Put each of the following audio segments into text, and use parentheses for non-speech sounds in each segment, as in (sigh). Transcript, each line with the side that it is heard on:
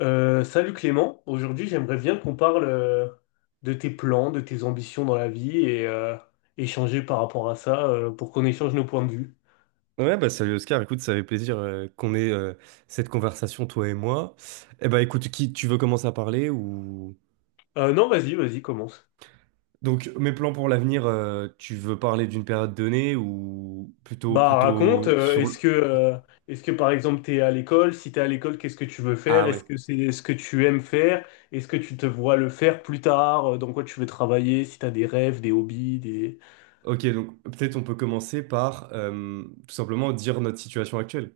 left: Salut Clément, aujourd'hui j'aimerais bien qu'on parle de tes plans, de tes ambitions dans la vie et échanger par rapport à ça pour qu'on échange nos points de vue.
right: Ouais, bah salut Oscar, écoute, ça fait plaisir qu'on ait cette conversation, toi et moi. Eh bah écoute, qui tu veux commencer à parler ou...
left: Non, vas-y, vas-y, commence.
right: Donc mes plans pour l'avenir, tu veux parler d'une période donnée ou plutôt
left: Bah raconte,
right: plutôt sur...
left: est-ce que par exemple t'es à l'école? Si t'es à l'école, qu'est-ce que tu veux faire?
right: Ah
left: Est-ce
right: ouais,
left: que c'est ce que tu aimes faire? Est-ce que tu te vois le faire plus tard? Dans quoi tu veux travailler? Si t'as des rêves, des hobbies, des...
right: ok, donc peut-être on peut commencer par tout simplement dire notre situation actuelle,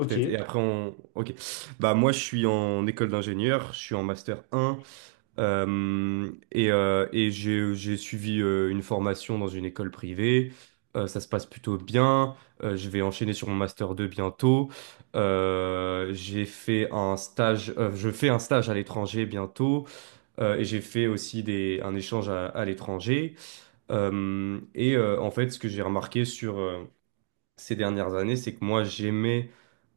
right: peut-être. Et après on... Ok, bah moi je suis en école d'ingénieur, je suis en master un. Et et j'ai suivi une formation dans une école privée. Ça se passe plutôt bien. Je vais enchaîner sur mon master 2 bientôt. J'ai fait un stage, je fais un stage à l'étranger bientôt. Et j'ai fait aussi un échange à l'étranger. Et en fait, ce que j'ai remarqué sur, ces dernières années, c'est que moi, j'aimais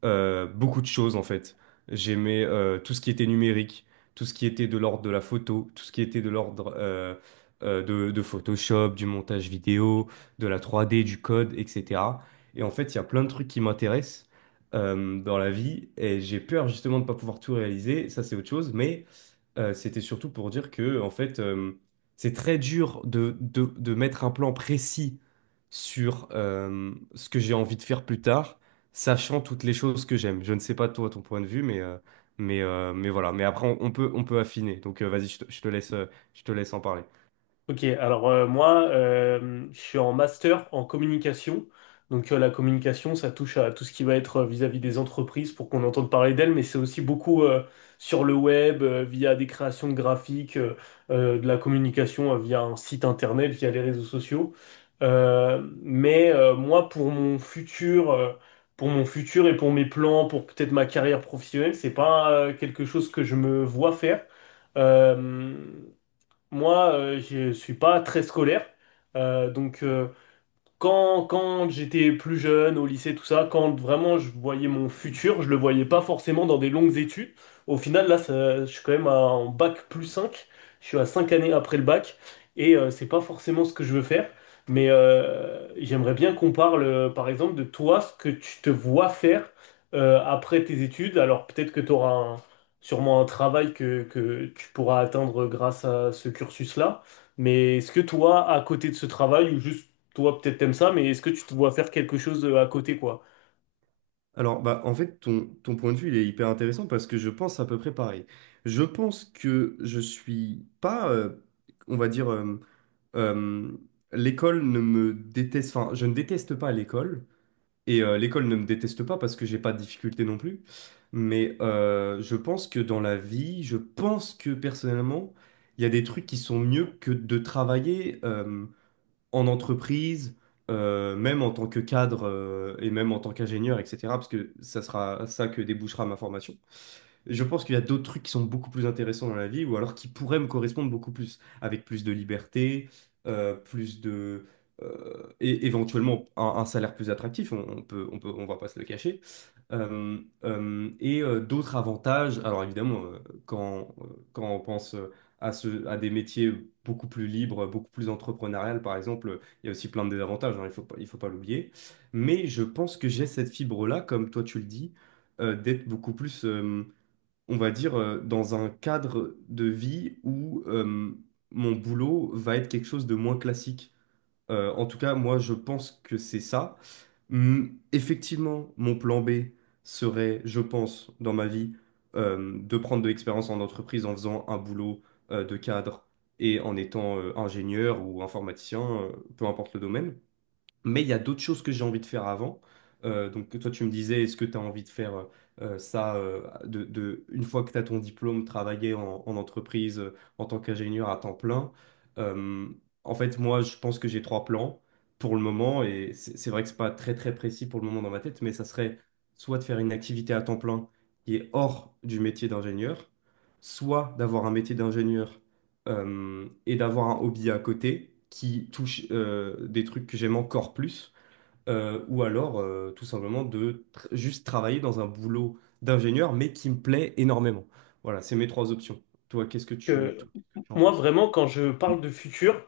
right: beaucoup de choses en fait. J'aimais tout ce qui était numérique, tout ce qui était de l'ordre de la photo, tout ce qui était de l'ordre de Photoshop, du montage vidéo, de la 3D, du code, etc. Et en fait, il y a plein de trucs qui m'intéressent dans la vie et j'ai peur justement de ne pas pouvoir tout réaliser, ça c'est autre chose, mais c'était surtout pour dire que, en fait, c'est très dur de, de mettre un plan précis sur ce que j'ai envie de faire plus tard, sachant toutes les choses que j'aime. Je ne sais pas toi, ton point de vue, mais voilà. Mais après, on, on peut affiner. Donc, vas-y, je te laisse en parler.
left: Alors, je suis en master en communication. Donc la communication, ça touche à tout ce qui va être vis-à-vis des entreprises pour qu'on entende parler d'elles, mais c'est aussi beaucoup sur le web, via des créations de graphiques, de la communication via un site internet, via les réseaux sociaux. Mais pour mon futur et pour mes plans, pour peut-être ma carrière professionnelle, c'est pas quelque chose que je me vois faire. Euh, moi, je suis pas très scolaire, donc quand j'étais plus jeune, au lycée, tout ça, quand vraiment je voyais mon futur, je le voyais pas forcément dans des longues études. Au final, là, je suis quand même en bac plus cinq. Je suis à 5 années après le bac. Et c'est pas forcément ce que je veux faire. Mais j'aimerais bien qu'on parle, par exemple, de toi, ce que tu te vois faire après tes études. Alors peut-être que tu auras sûrement un travail que tu pourras atteindre grâce à ce cursus-là. Mais est-ce que toi, à côté de ce travail, ou juste toi, peut-être t'aimes ça, mais est-ce que tu te vois faire quelque chose à côté, quoi?
right: Alors, bah, en fait, ton, ton point de vue, il est hyper intéressant parce que je pense à peu près pareil. Je pense que je suis pas, on va dire, euh, l'école ne me déteste, enfin, je ne déteste pas l'école, et l'école ne me déteste pas parce que j'ai pas de difficultés non plus, mais je pense que dans la vie, je pense que personnellement, il y a des trucs qui sont mieux que de travailler en entreprise, même en tant que cadre et même en tant qu'ingénieur, etc. Parce que ça sera ça que débouchera ma formation. Je pense qu'il y a d'autres trucs qui sont beaucoup plus intéressants dans la vie ou alors qui pourraient me correspondre beaucoup plus, avec plus de liberté, plus de... et éventuellement un salaire plus attractif, on, on va pas se le cacher. Euh, et d'autres avantages, alors évidemment, quand, quand on pense... à, ce, à des métiers beaucoup plus libres, beaucoup plus entrepreneuriales, par exemple. Il y a aussi plein de désavantages, hein, il faut pas l'oublier. Mais je pense que j'ai cette fibre-là, comme toi tu le dis, d'être beaucoup plus, on va dire, dans un cadre de vie où mon boulot va être quelque chose de moins classique. En tout cas, moi, je pense que c'est ça. Hmm, effectivement, mon plan B serait, je pense, dans ma vie, de prendre de l'expérience en entreprise en faisant un boulot de cadre et en étant ingénieur ou informaticien, peu importe le domaine. Mais il y a d'autres choses que j'ai envie de faire avant. Donc toi, tu me disais, est-ce que tu as envie de faire ça de, une fois que tu as ton diplôme, travailler en, en entreprise en tant qu'ingénieur à temps plein? Euh, En fait, moi, je pense que j'ai trois plans pour le moment, et c'est vrai que c'est pas très précis pour le moment dans ma tête, mais ça serait soit de faire une activité à temps plein qui est hors du métier d'ingénieur, soit d'avoir un métier d'ingénieur et d'avoir un hobby à côté qui touche des trucs que j'aime encore plus, ou alors tout simplement de juste travailler dans un boulot d'ingénieur, mais qui me plaît énormément. Voilà, c'est mes trois options. Toi, qu'est-ce que tu,
left: Que,
right: toi, qu'est-ce que tu en
left: moi,
right: penses?
left: vraiment, quand je parle de futur,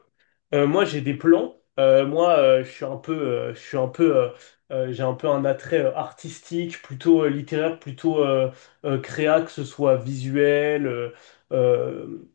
left: moi, j'ai des plans. Moi, je suis un peu, je suis un peu, j'ai un peu un attrait artistique, plutôt littéraire, plutôt créa, que ce soit visuel. Euh,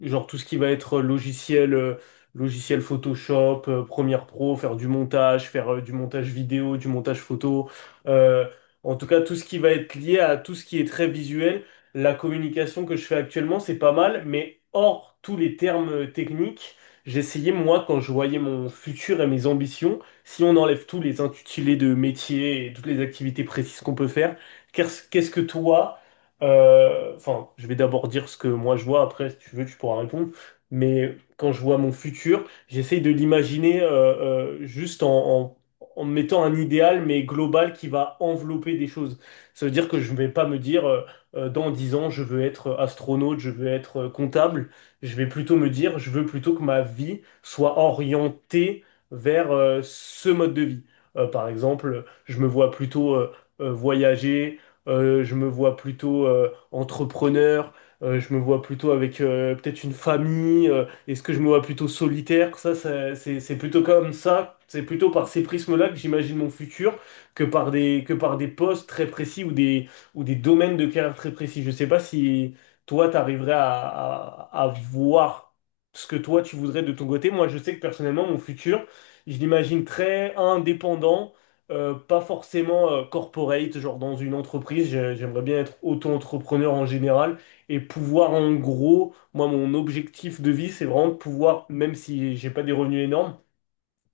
left: Genre tout ce qui va être logiciel, logiciel Photoshop, Premiere Pro, faire du montage vidéo, du montage photo. Euh, en tout cas, tout ce qui va être lié à tout ce qui est très visuel. La communication que je fais actuellement, c'est pas mal, mais hors tous les termes techniques, j'essayais, moi, quand je voyais mon futur et mes ambitions, si on enlève tous les intitulés de métier et toutes les activités précises qu'on peut faire, qu'est-ce que toi... Enfin, je vais d'abord dire ce que moi je vois, après, si tu veux, tu pourras répondre. Mais quand je vois mon futur, j'essaye de l'imaginer juste en mettant un idéal, mais global, qui va envelopper des choses. Ça veut dire que je ne vais pas me dire, dans 10 ans, je veux être astronaute, je veux être comptable. Je vais plutôt me dire, je veux plutôt que ma vie soit orientée vers ce mode de vie. Par exemple, je me vois plutôt... voyager, je me vois plutôt entrepreneur. Je me vois plutôt avec peut-être une famille. Est-ce que je me vois plutôt solitaire? C'est plutôt comme ça. C'est plutôt par ces prismes-là que j'imagine mon futur que par des postes très précis ou des domaines de carrière très précis. Je ne sais pas si toi, tu arriverais à voir ce que toi, tu voudrais de ton côté. Moi, je sais que personnellement, mon futur, je l'imagine très indépendant, pas forcément corporate, genre dans une entreprise. J'aimerais bien être auto-entrepreneur en général et pouvoir en gros, moi mon objectif de vie, c'est vraiment de pouvoir, même si j'ai pas des revenus énormes,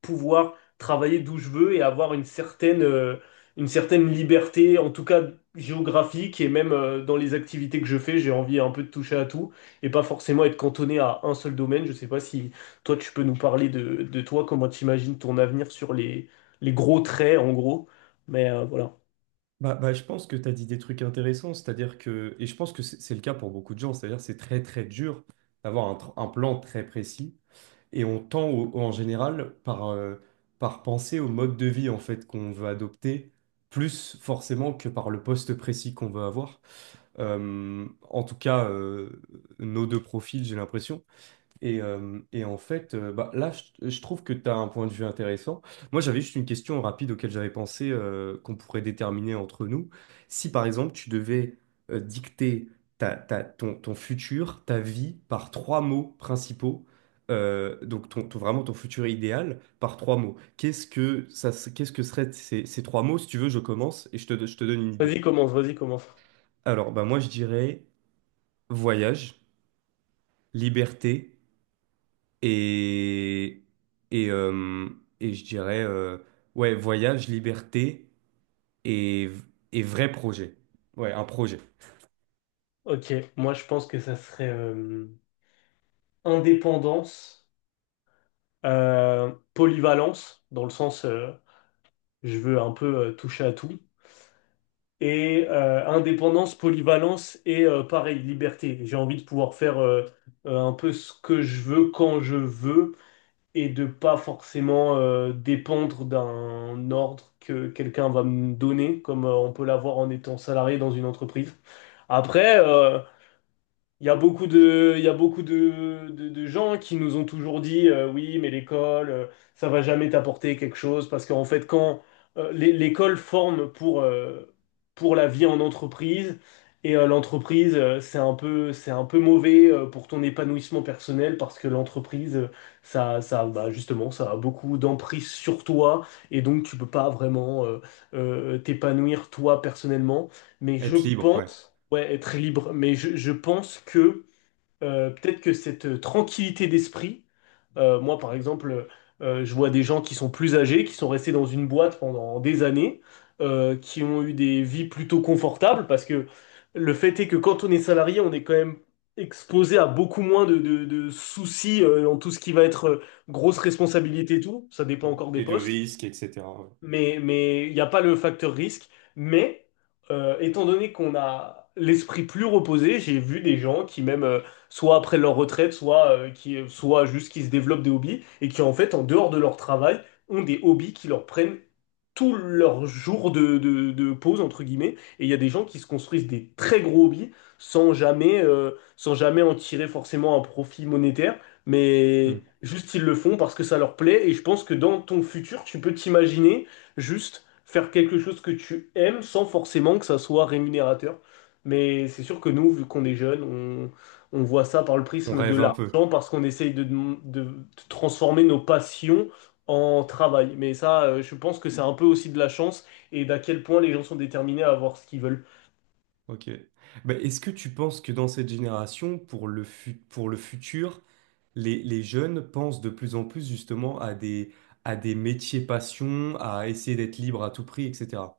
left: pouvoir travailler d'où je veux et avoir une certaine liberté, en tout cas géographique, et même dans les activités que je fais, j'ai envie un peu de toucher à tout, et pas forcément être cantonné à un seul domaine. Je sais pas si toi, tu peux nous parler de toi, comment tu imagines ton avenir sur les gros traits, en gros. Mais voilà.
right: Bah, bah, je pense que tu as dit des trucs intéressants, c'est-à-dire que, et je pense que c'est le cas pour beaucoup de gens, c'est-à-dire c'est très dur d'avoir un, un plan très précis. Et on tend en général par, par penser au mode de vie en fait qu'on veut adopter, plus forcément que par le poste précis qu'on veut avoir. En tout cas, nos deux profils, j'ai l'impression. Et en fait, bah, là, je trouve que tu as un point de vue intéressant. Moi, j'avais juste une question rapide auquel j'avais pensé qu'on pourrait déterminer entre nous. Si, par exemple, tu devais dicter ta, ton, ton futur, ta vie, par trois mots principaux, donc ton, vraiment ton futur idéal, par trois mots, qu'est-ce que ça, qu'est-ce que seraient ces, ces trois mots? Si tu veux, je commence et je te donne une
left: Vas-y,
right: idée.
left: commence, vas-y, commence.
right: Alors, bah, moi, je dirais voyage, liberté. Et, et, euh, et je dirais, ouais, voyage, liberté et, et vrai projet. Ouais, un projet.
left: Ok, moi je pense que ça serait indépendance, polyvalence, dans le sens je veux un peu toucher à tout, et indépendance, polyvalence et, pareil, liberté. J'ai envie de pouvoir faire un peu ce que je veux quand je veux et de pas forcément dépendre d'un ordre que quelqu'un va me donner, comme on peut l'avoir en étant salarié dans une entreprise. Après, il y a beaucoup de, il y a beaucoup de gens qui nous ont toujours dit oui, mais l'école, ça va jamais t'apporter quelque chose parce qu'en fait, quand l'école forme pour la vie en entreprise et l'entreprise, c'est un peu mauvais pour ton épanouissement personnel parce que l'entreprise, justement, ça a beaucoup d'emprise sur toi et donc tu peux pas vraiment t'épanouir toi personnellement. Mais je
right: Être libre, ouais.
left: pense... Ouais, être libre. Mais je pense que peut-être que cette tranquillité d'esprit, moi par exemple, je vois des gens qui sont plus âgés, qui sont restés dans une boîte pendant des années, qui ont eu des vies plutôt confortables, parce que le fait est que quand on est salarié, on est quand même exposé à beaucoup moins de soucis dans tout ce qui va être grosse responsabilité et tout. Ça dépend
right: Mm.
left: encore des
right: Et de
left: postes,
right: risques, etc. ouais.
left: mais il n'y a pas le facteur risque. Mais étant donné qu'on a l'esprit plus reposé, j'ai vu des gens qui même soit après leur retraite, soit juste qui se développent des hobbies et qui en fait en dehors de leur travail ont des hobbies qui leur prennent tous leurs jours de pause entre guillemets. Et il y a des gens qui se construisent des très gros hobbies sans jamais sans jamais en tirer forcément un profit monétaire, mais
right: Hmm.
left: juste, ils le font parce que ça leur plaît. Et je pense que dans ton futur, tu peux t'imaginer juste faire quelque chose que tu aimes sans forcément que ça soit rémunérateur. Mais c'est sûr que nous, vu qu'on est jeunes, on voit ça par le
right: On
left: prisme de
right: rêve un peu.
left: l'argent parce qu'on essaye de, de transformer nos passions en travail. Mais ça, je pense que c'est un peu aussi de la chance et d'à quel point les gens sont déterminés à avoir ce qu'ils veulent.
right: Ok. Bah, est-ce que tu penses que dans cette génération, pour le pour le futur, les jeunes pensent de plus en plus justement à des métiers passion à essayer d'être libre à tout prix, etc.?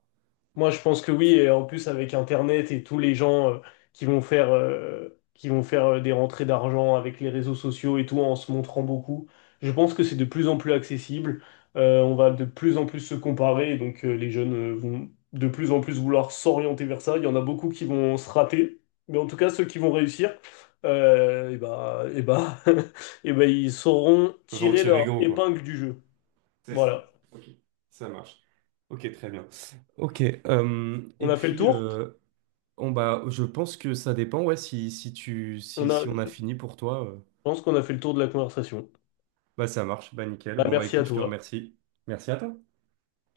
left: Moi, je pense que oui, et en plus avec Internet et tous les gens qui vont faire des rentrées d'argent avec les réseaux sociaux et tout en se montrant beaucoup, je pense que c'est de plus en plus accessible. On va de plus en plus se comparer, donc les jeunes vont de plus en plus vouloir s'orienter vers ça. Il y en a beaucoup qui vont se rater, mais en tout cas ceux qui vont réussir, et bah, (laughs) ils sauront
right: Ils peuvent en
left: tirer
right: tirer
left: leur
right: gros, quoi.
left: épingle du jeu.
right: C'est ça.
left: Voilà.
right: Ok. Ça marche. Ok, très bien. Ok.
left: On
right: Et
left: a fait le
right: puis,
left: tour.
right: on, bah, je pense que ça dépend. Ouais, si, si tu,
left: On
right: si,
left: a,
right: si on a
left: je
right: fini pour toi,
left: pense qu'on a fait le tour de la conversation.
right: bah ça marche. Bah nickel.
left: Bah,
right: Bon bah
left: merci à
right: écoute, je te
left: toi.
right: remercie. Merci à toi.